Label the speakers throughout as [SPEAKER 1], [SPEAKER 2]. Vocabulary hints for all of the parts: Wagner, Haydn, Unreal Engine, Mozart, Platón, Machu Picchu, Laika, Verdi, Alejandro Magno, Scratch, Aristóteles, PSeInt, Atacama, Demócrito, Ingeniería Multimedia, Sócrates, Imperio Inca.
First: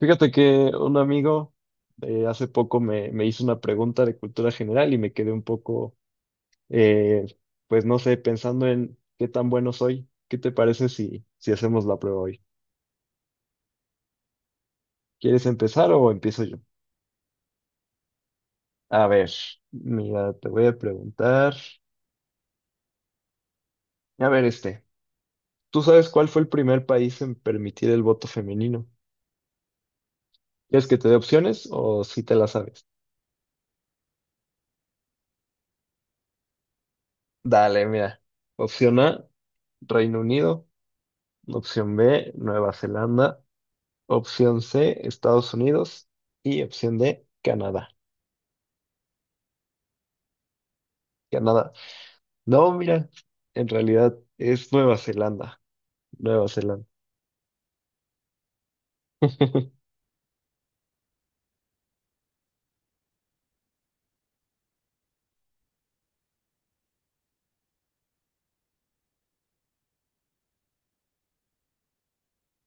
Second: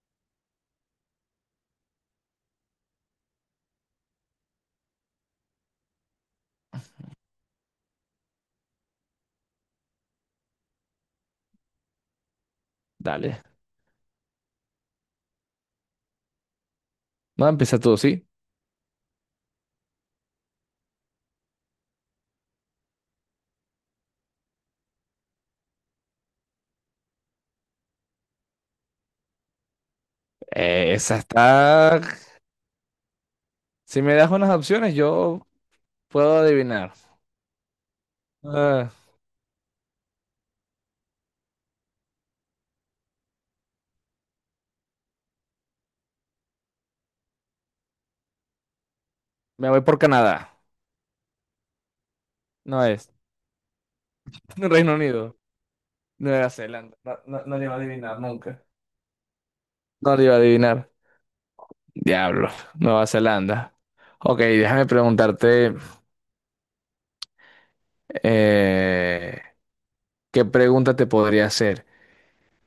[SPEAKER 1] Fíjate que un amigo hace poco me hizo una pregunta de cultura general y me quedé un poco, eh, pues no sé, pensando en qué tan bueno soy. ¿Qué te parece si hacemos la prueba hoy?
[SPEAKER 2] Dale.
[SPEAKER 1] ¿Quieres empezar o empiezo yo?
[SPEAKER 2] No, empieza tú, ¿sí?
[SPEAKER 1] A ver, mira, te voy a preguntar. A ver, este, ¿tú sabes cuál fue el primer país en permitir el voto femenino? ¿Quieres que te dé
[SPEAKER 2] Esa
[SPEAKER 1] opciones
[SPEAKER 2] está...
[SPEAKER 1] o si te la sabes?
[SPEAKER 2] Si me das unas opciones, yo puedo adivinar.
[SPEAKER 1] Dale, mira.
[SPEAKER 2] Ah,
[SPEAKER 1] Opción A, Reino Unido. Opción B, Nueva Zelanda. Opción C, Estados Unidos. Y opción D, Canadá.
[SPEAKER 2] me voy por Canadá.
[SPEAKER 1] Canadá. No,
[SPEAKER 2] No
[SPEAKER 1] mira,
[SPEAKER 2] es.
[SPEAKER 1] en realidad es
[SPEAKER 2] Reino
[SPEAKER 1] Nueva
[SPEAKER 2] Unido.
[SPEAKER 1] Zelanda. Nueva
[SPEAKER 2] Nueva
[SPEAKER 1] Zelanda.
[SPEAKER 2] Zelanda. No, no, no le iba a adivinar nunca. No le iba a adivinar. Diablo. Nueva Zelanda. Ok, déjame preguntarte... eh, ¿qué pregunta te podría hacer?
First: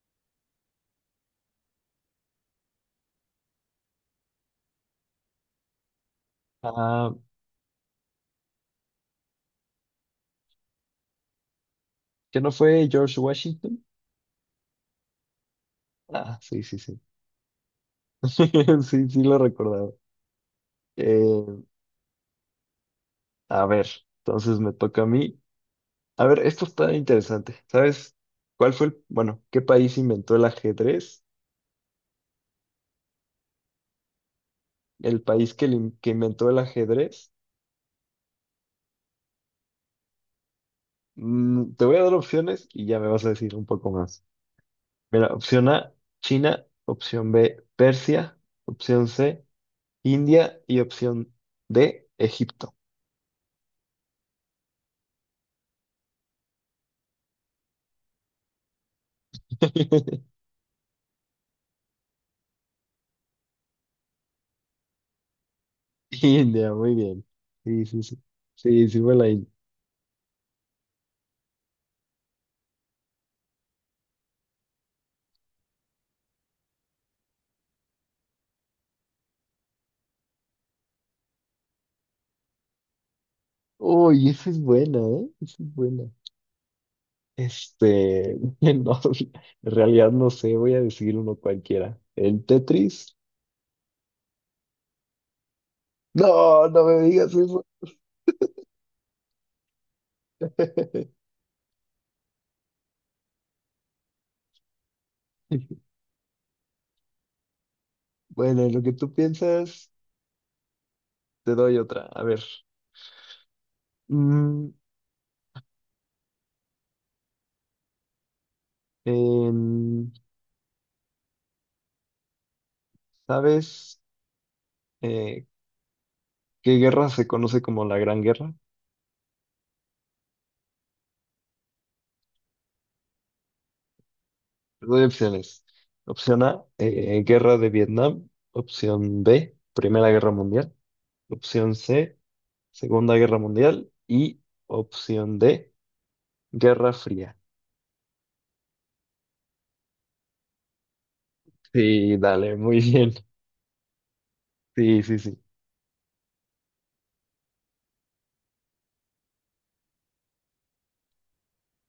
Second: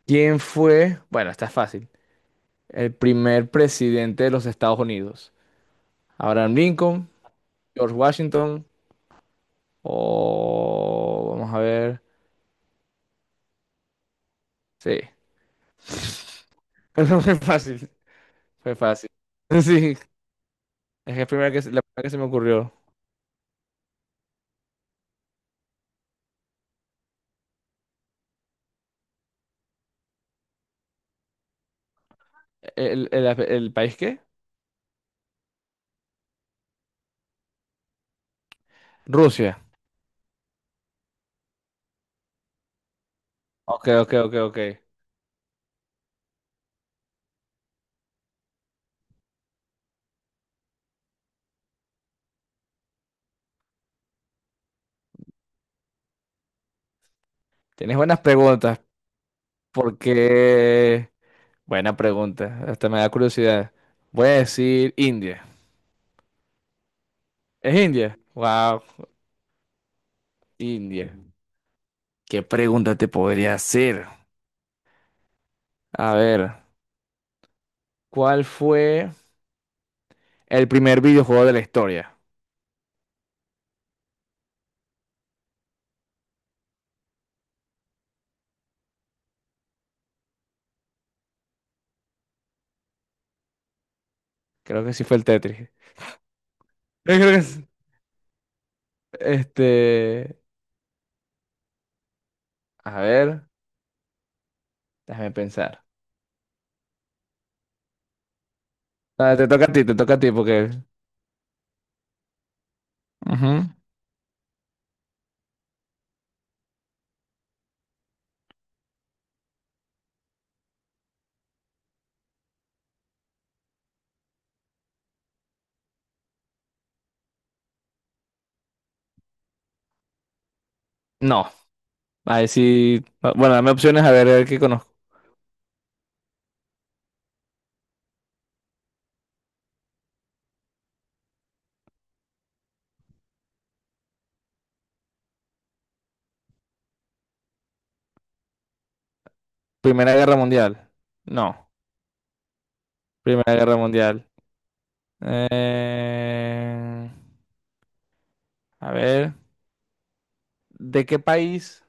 [SPEAKER 2] ¿Quién fue... Bueno, está fácil. El primer presidente de los Estados Unidos. Abraham Lincoln,
[SPEAKER 1] Ah,
[SPEAKER 2] George Washington. O vamos a ver.
[SPEAKER 1] ¿que no fue George Washington?
[SPEAKER 2] Sí.
[SPEAKER 1] Ah, sí, sí, sí.
[SPEAKER 2] No fue fácil. Fue fácil.
[SPEAKER 1] Sí, sí lo recordaba.
[SPEAKER 2] Sí. Es que es primera
[SPEAKER 1] Eh,
[SPEAKER 2] la primera que se me ocurrió.
[SPEAKER 1] a ver, entonces me toca a mí. A ver, esto está interesante. ¿Sabes cuál fue bueno, qué país inventó el ajedrez?
[SPEAKER 2] ¿El país qué?
[SPEAKER 1] El país que inventó el ajedrez.
[SPEAKER 2] Rusia.
[SPEAKER 1] Mm, te voy a dar opciones y ya me vas a decir un
[SPEAKER 2] Ok,
[SPEAKER 1] poco
[SPEAKER 2] ok,
[SPEAKER 1] más.
[SPEAKER 2] ok, ok.
[SPEAKER 1] Mira, opción A, China, opción B, Persia, opción C, India y opción D, Egipto.
[SPEAKER 2] Tienes buenas preguntas. Porque. Buena pregunta. Hasta me da curiosidad. Voy a decir India.
[SPEAKER 1] India, muy bien.
[SPEAKER 2] ¿Es
[SPEAKER 1] Sí, sí, sí.
[SPEAKER 2] India? Wow,
[SPEAKER 1] Sí, sí fue la India.
[SPEAKER 2] India. ¿Qué pregunta te podría hacer? A ver, ¿cuál fue el primer videojuego de la historia?
[SPEAKER 1] Uy, esa es buena, ¿eh? Esa es buena. Este, no, en realidad no sé, voy a decir uno cualquiera. ¿El Tetris?
[SPEAKER 2] Creo que sí fue el Tetris.
[SPEAKER 1] No, no me
[SPEAKER 2] Yo creo
[SPEAKER 1] digas
[SPEAKER 2] que es-
[SPEAKER 1] eso.
[SPEAKER 2] Este, a ver, déjame pensar.
[SPEAKER 1] Bueno, en lo que tú
[SPEAKER 2] Ah, te toca a ti,
[SPEAKER 1] piensas,
[SPEAKER 2] te toca a ti porque...
[SPEAKER 1] te doy otra. A ver.
[SPEAKER 2] Ujú.
[SPEAKER 1] Mm, en- ¿sabes? Eh, ¿Qué guerra se conoce como la Gran Guerra?
[SPEAKER 2] No, a ver si... Bueno, dame opciones a ver qué
[SPEAKER 1] Te
[SPEAKER 2] conozco.
[SPEAKER 1] doy opciones. Opción A, Guerra de Vietnam. Opción B, Primera Guerra Mundial. Opción C, Segunda Guerra Mundial. Y opción D, Guerra Fría.
[SPEAKER 2] Primera Guerra Mundial. No,
[SPEAKER 1] Sí, dale, muy bien.
[SPEAKER 2] Primera Guerra Mundial.
[SPEAKER 1] Sí, sí, sí.
[SPEAKER 2] Eh, A ver, ¿de qué país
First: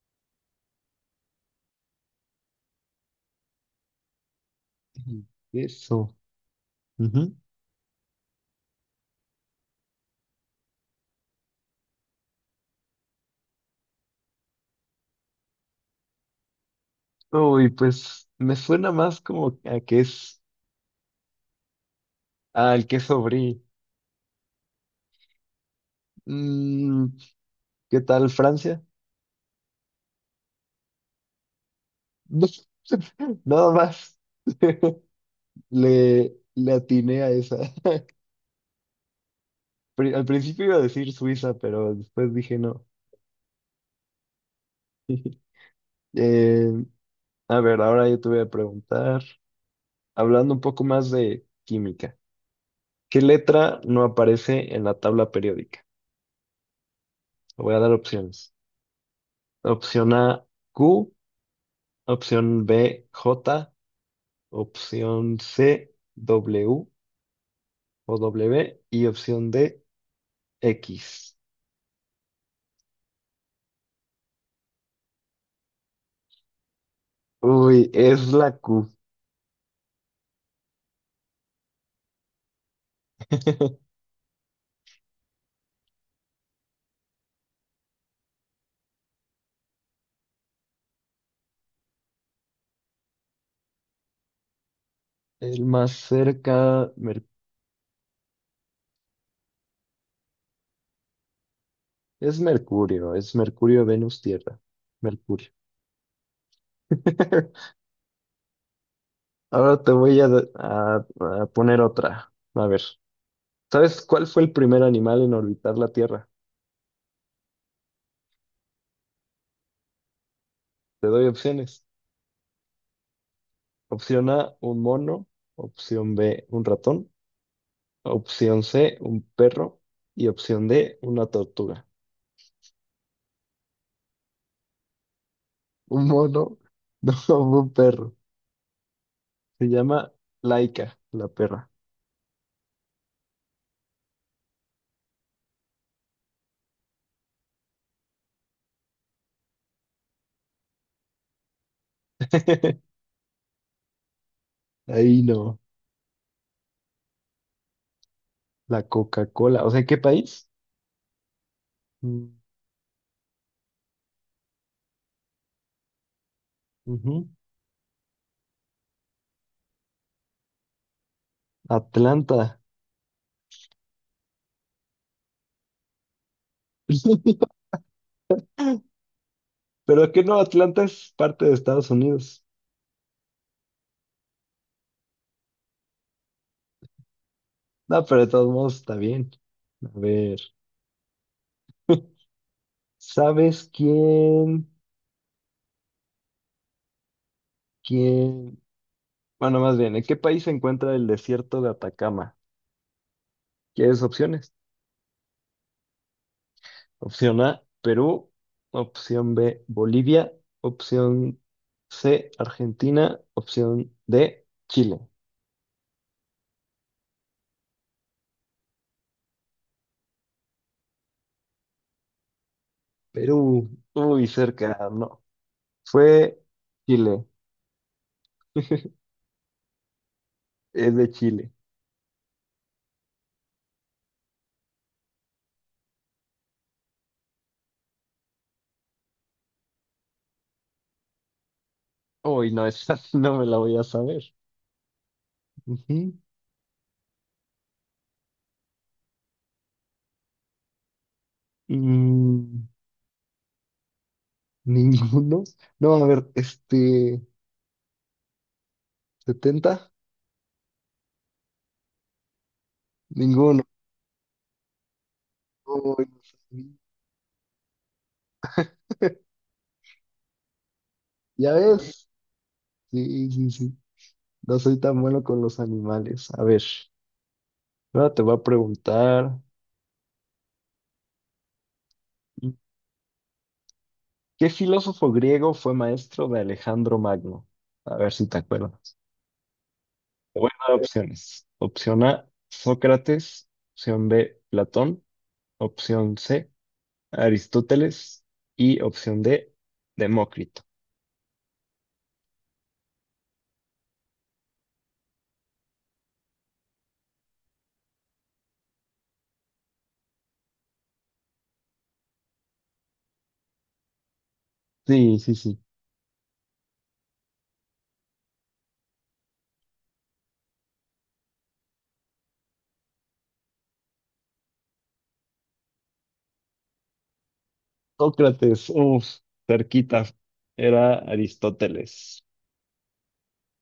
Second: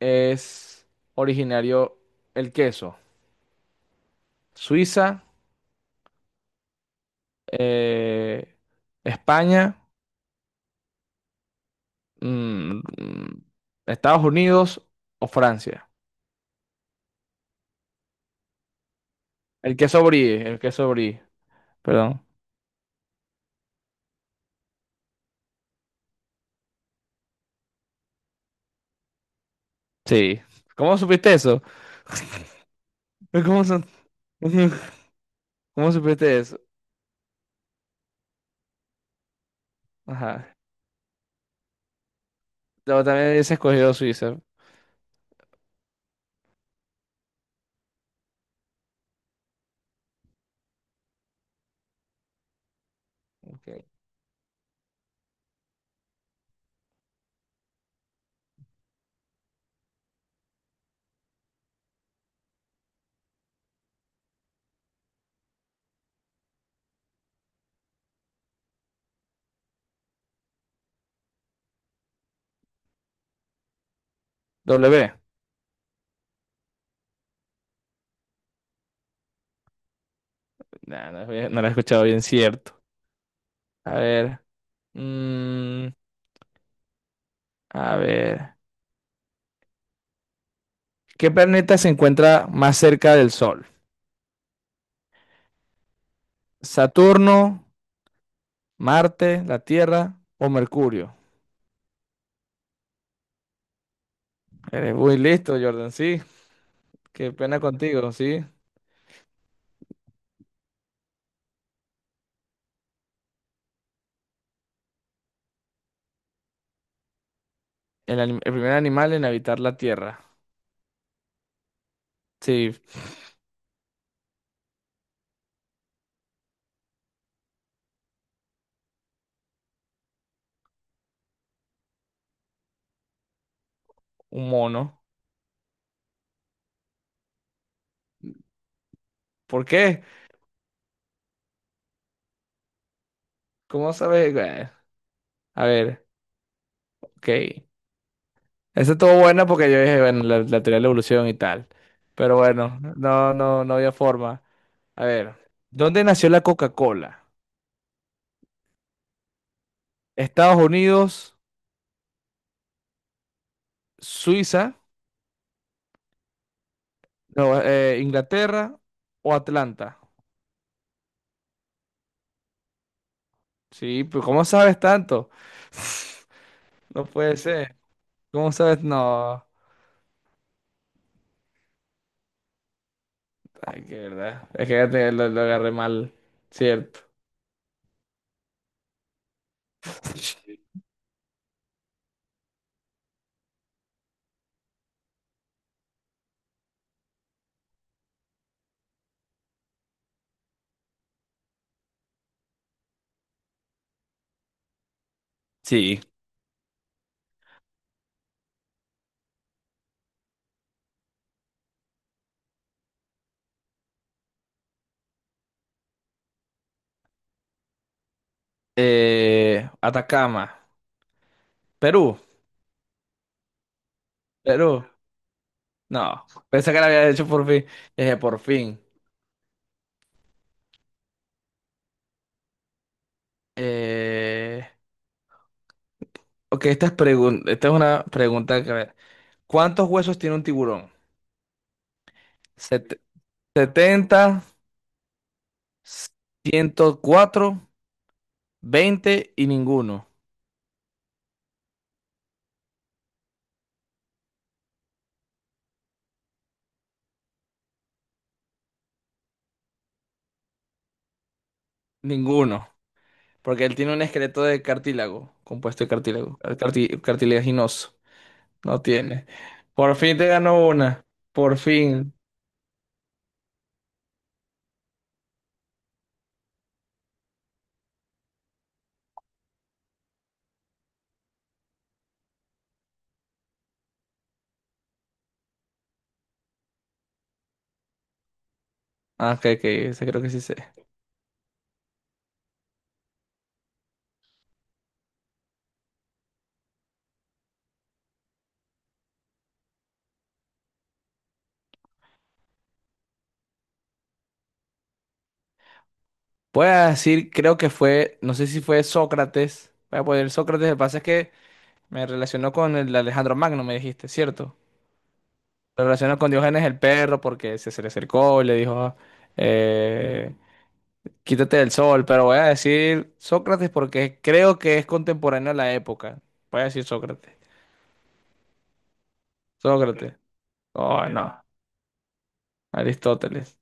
[SPEAKER 2] es originario el queso? Suiza,
[SPEAKER 1] Eso. Ujú.
[SPEAKER 2] eh, España, mm, mm, Estados Unidos o Francia.
[SPEAKER 1] Uy, pues me suena más como a que es
[SPEAKER 2] El queso brie, perdón.
[SPEAKER 1] al que es. Mm, ¿qué tal Francia?
[SPEAKER 2] Sí. ¿Cómo supiste eso? ¿Cómo,
[SPEAKER 1] nada
[SPEAKER 2] su-
[SPEAKER 1] más.
[SPEAKER 2] ¿Cómo supiste eso?
[SPEAKER 1] Le atiné a esa. Al
[SPEAKER 2] Ajá.
[SPEAKER 1] principio iba a decir Suiza, pero después dije no.
[SPEAKER 2] Luego también hubiese escogido Suiza.
[SPEAKER 1] Eh, a ver, ahora yo te voy a preguntar, hablando un poco más de química, ¿qué letra
[SPEAKER 2] Ok.
[SPEAKER 1] no aparece en la tabla periódica? Te voy a dar opciones. Opción A, Q, opción B, J, opción C, W y opción D, X.
[SPEAKER 2] W.
[SPEAKER 1] Uy, es la Q.
[SPEAKER 2] Nah, no lo he escuchado bien, cierto. A ver. mm, a ver. ¿Qué planeta se encuentra más cerca del Sol?
[SPEAKER 1] El más cerca,
[SPEAKER 2] ¿Saturno, Marte, la Tierra o Mercurio?
[SPEAKER 1] es Mercurio, es Mercurio, Venus, Tierra.
[SPEAKER 2] Eres muy
[SPEAKER 1] Mercurio.
[SPEAKER 2] listo, Jordan, sí. Qué pena contigo, sí.
[SPEAKER 1] Ahora te voy a, a- a poner otra. A ver, ¿sabes cuál fue el primer animal en orbitar la Tierra?
[SPEAKER 2] El primer animal en habitar la Tierra.
[SPEAKER 1] Te doy opciones.
[SPEAKER 2] Sí.
[SPEAKER 1] Opción A, un mono. Opción B, un ratón. Opción C, un perro. Y opción D, una tortuga.
[SPEAKER 2] Un mono.
[SPEAKER 1] Un mono, no, un perro.
[SPEAKER 2] ¿Por
[SPEAKER 1] Se
[SPEAKER 2] qué?
[SPEAKER 1] llama Laika, la perra.
[SPEAKER 2] ¿Cómo sabes? Bueno, a ver, ok. Esa estuvo buena porque yo dije, bueno, la teoría de la evolución y tal. Pero bueno, no, no, no había forma. A
[SPEAKER 1] Ahí
[SPEAKER 2] ver,
[SPEAKER 1] no,
[SPEAKER 2] ¿dónde nació la Coca-Cola?
[SPEAKER 1] la Coca-Cola. O sea, ¿qué país?
[SPEAKER 2] ¿Estados Unidos,
[SPEAKER 1] Mm,
[SPEAKER 2] Suiza,
[SPEAKER 1] ujú.
[SPEAKER 2] no, Inglaterra o Atlanta?
[SPEAKER 1] Atlanta.
[SPEAKER 2] Sí, pero ¿cómo sabes tanto? No puede ser. ¿Cómo sabes? No.
[SPEAKER 1] Pero que no, Atlanta es parte de Estados Unidos.
[SPEAKER 2] Ay, qué verdad. Es que ya te- lo agarré mal. Cierto.
[SPEAKER 1] No, pero de todos modos está bien. A ver, ¿sabes quién? ¿Quién? Bueno, más bien, ¿en qué país se encuentra el desierto de Atacama? ¿Quieres opciones?
[SPEAKER 2] Sí,
[SPEAKER 1] Opción A, Perú. Opción B, Bolivia. Opción C, Argentina. Opción D, Chile.
[SPEAKER 2] Atacama, Perú,
[SPEAKER 1] Perú. Uy, cerca,
[SPEAKER 2] Perú.
[SPEAKER 1] no.
[SPEAKER 2] No,
[SPEAKER 1] Fue
[SPEAKER 2] pensé que la había
[SPEAKER 1] Chile.
[SPEAKER 2] hecho por fin. Dije, por fin.
[SPEAKER 1] Es de Chile.
[SPEAKER 2] Eh, ok, esta es una pregunta que... a ver, ¿cuántos huesos tiene un tiburón?
[SPEAKER 1] Uy, no, esa
[SPEAKER 2] Set-
[SPEAKER 1] sí no me la voy a saber.
[SPEAKER 2] setenta,
[SPEAKER 1] Ujú.
[SPEAKER 2] ciento cuatro, veinte y ninguno.
[SPEAKER 1] Mm, ninguno. No, a ver, este, 70.
[SPEAKER 2] Ninguno.
[SPEAKER 1] Ninguno.
[SPEAKER 2] Porque él tiene un esqueleto de cartílago, compuesto de
[SPEAKER 1] Uy, no sabía.
[SPEAKER 2] cartilaginoso. No tiene. Por fin te ganó una.
[SPEAKER 1] ¿Ya
[SPEAKER 2] Por
[SPEAKER 1] ves?
[SPEAKER 2] fin.
[SPEAKER 1] Sí, sí, sí. No soy tan bueno con los animales. A ver, ahora te voy a preguntar, ¿qué filósofo griego fue maestro de Alejandro Magno? A ver si te acuerdas.
[SPEAKER 2] Ah, ok, ok, ese creo que
[SPEAKER 1] Te
[SPEAKER 2] sí
[SPEAKER 1] voy
[SPEAKER 2] sé.
[SPEAKER 1] a dar opciones. Opción A, Sócrates. Opción B, Platón. Opción C, Aristóteles y opción D, Demócrito.
[SPEAKER 2] Voy a decir, creo que fue, no sé si fue Sócrates. Voy a poner Sócrates, lo que pasa es que me relacionó con el Alejandro Magno, me dijiste, ¿cierto?
[SPEAKER 1] Sí, sí, sí.
[SPEAKER 2] Lo relacionó con Diógenes el perro porque se le acercó y le dijo, eh, quítate del sol, pero voy a decir Sócrates porque creo que es contemporáneo a la época. Voy a decir Sócrates.
[SPEAKER 1] Sócrates, uff, cerquita.
[SPEAKER 2] Sócrates.
[SPEAKER 1] Era
[SPEAKER 2] Oh, no.
[SPEAKER 1] Aristóteles.
[SPEAKER 2] Aristóteles.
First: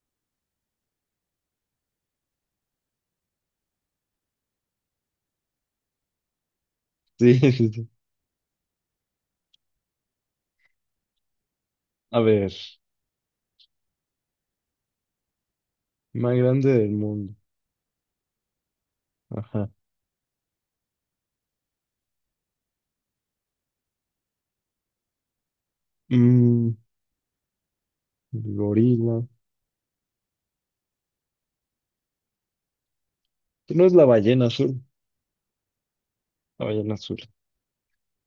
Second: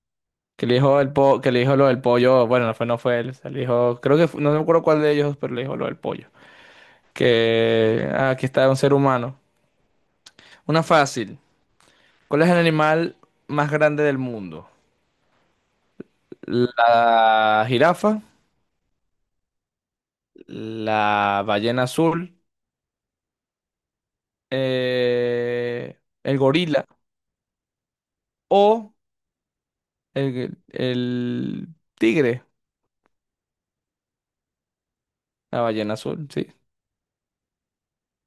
[SPEAKER 2] Que le dijo lo del pollo, bueno, no fue, no fue él, o sea, le dijo, no me acuerdo cuál de ellos, pero le dijo lo del pollo.
[SPEAKER 1] Sí, sí, sí.
[SPEAKER 2] Que ah, aquí está un ser humano. Una fácil.
[SPEAKER 1] A
[SPEAKER 2] ¿Cuál es
[SPEAKER 1] ver,
[SPEAKER 2] el animal más grande del mundo?
[SPEAKER 1] más grande del mundo.
[SPEAKER 2] La jirafa,
[SPEAKER 1] Ajá.
[SPEAKER 2] la ballena azul, el
[SPEAKER 1] Mm,
[SPEAKER 2] gorila o
[SPEAKER 1] gorila.
[SPEAKER 2] el tigre.
[SPEAKER 1] No es la ballena azul.
[SPEAKER 2] La ballena azul, sí.
[SPEAKER 1] La ballena azul.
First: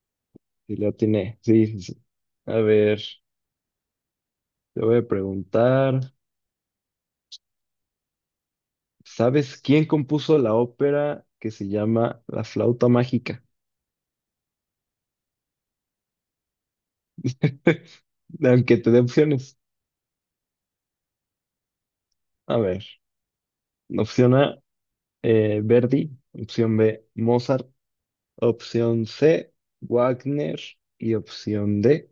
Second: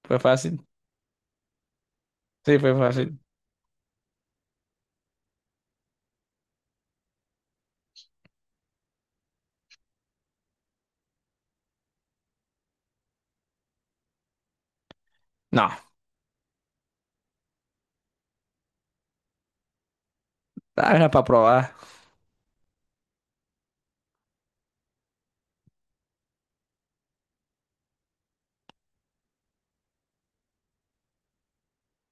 [SPEAKER 2] Fue fácil.
[SPEAKER 1] Sí, la tiene. Sí, sí, sí. A
[SPEAKER 2] Sí, fue
[SPEAKER 1] ver,
[SPEAKER 2] fácil.
[SPEAKER 1] te voy a preguntar. ¿Sabes quién compuso la ópera que se llama La flauta mágica?
[SPEAKER 2] No,
[SPEAKER 1] Aunque te dé opciones.
[SPEAKER 2] ah, era para probar.
[SPEAKER 1] A ver. Opción A, Verdi. Opción B, Mozart. Opción C, Wagner. Y opción D,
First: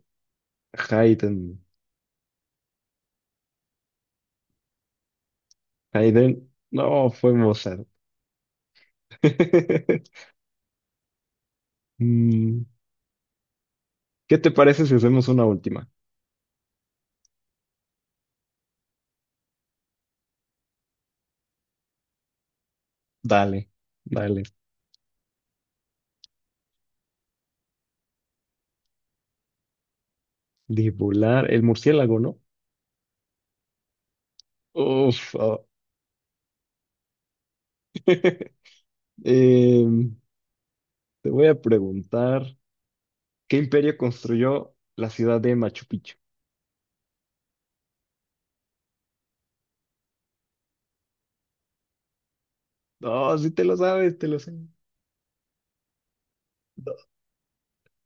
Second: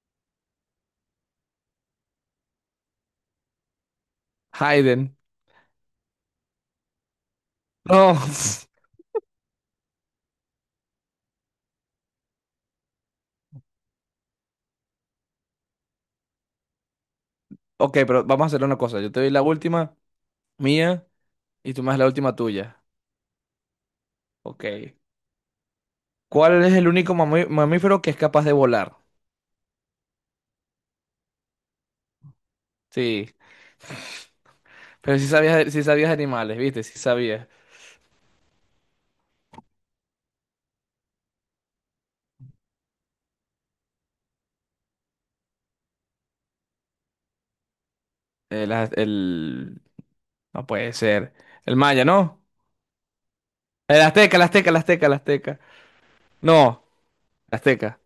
[SPEAKER 1] Haydn.
[SPEAKER 2] Hayden.
[SPEAKER 1] Haydn, no, fue Mozart.
[SPEAKER 2] No.
[SPEAKER 1] Mm, ¿qué te parece si hacemos una última?
[SPEAKER 2] Ok, pero vamos a hacer una cosa. Yo te doy la última mía y tú me das la última tuya.
[SPEAKER 1] Dale, dale.
[SPEAKER 2] Ok. ¿Cuál es el único mamífero que es capaz de volar?
[SPEAKER 1] Dibular, el murciélago, ¿no?
[SPEAKER 2] Sí, pero si
[SPEAKER 1] Uf. Oh.
[SPEAKER 2] sabías, si sabías animales, ¿viste? Si sabías.
[SPEAKER 1] Em, te voy a preguntar, ¿qué imperio construyó la ciudad de Machu Picchu?
[SPEAKER 2] El, az- el- No puede ser. El maya, ¿no?
[SPEAKER 1] No, sí te lo
[SPEAKER 2] El
[SPEAKER 1] sabes, te
[SPEAKER 2] azteca,
[SPEAKER 1] lo
[SPEAKER 2] el
[SPEAKER 1] sé.
[SPEAKER 2] azteca, el azteca, el azteca. No,
[SPEAKER 1] No.
[SPEAKER 2] el azteca.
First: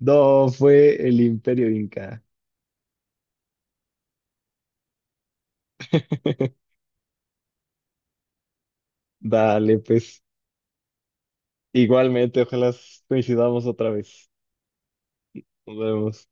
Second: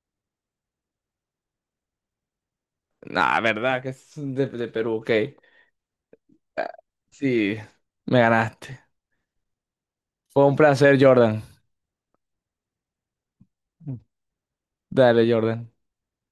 [SPEAKER 1] No, fue el Imperio Inca.
[SPEAKER 2] Nah, verdad, que es de Perú, ok. Ah, Sí, me ganaste.
[SPEAKER 1] Dale, pues
[SPEAKER 2] Fue un placer, Jordan.
[SPEAKER 1] igualmente, ojalá coincidamos otra vez.
[SPEAKER 2] Dale, Jordan.
[SPEAKER 1] Nos vemos.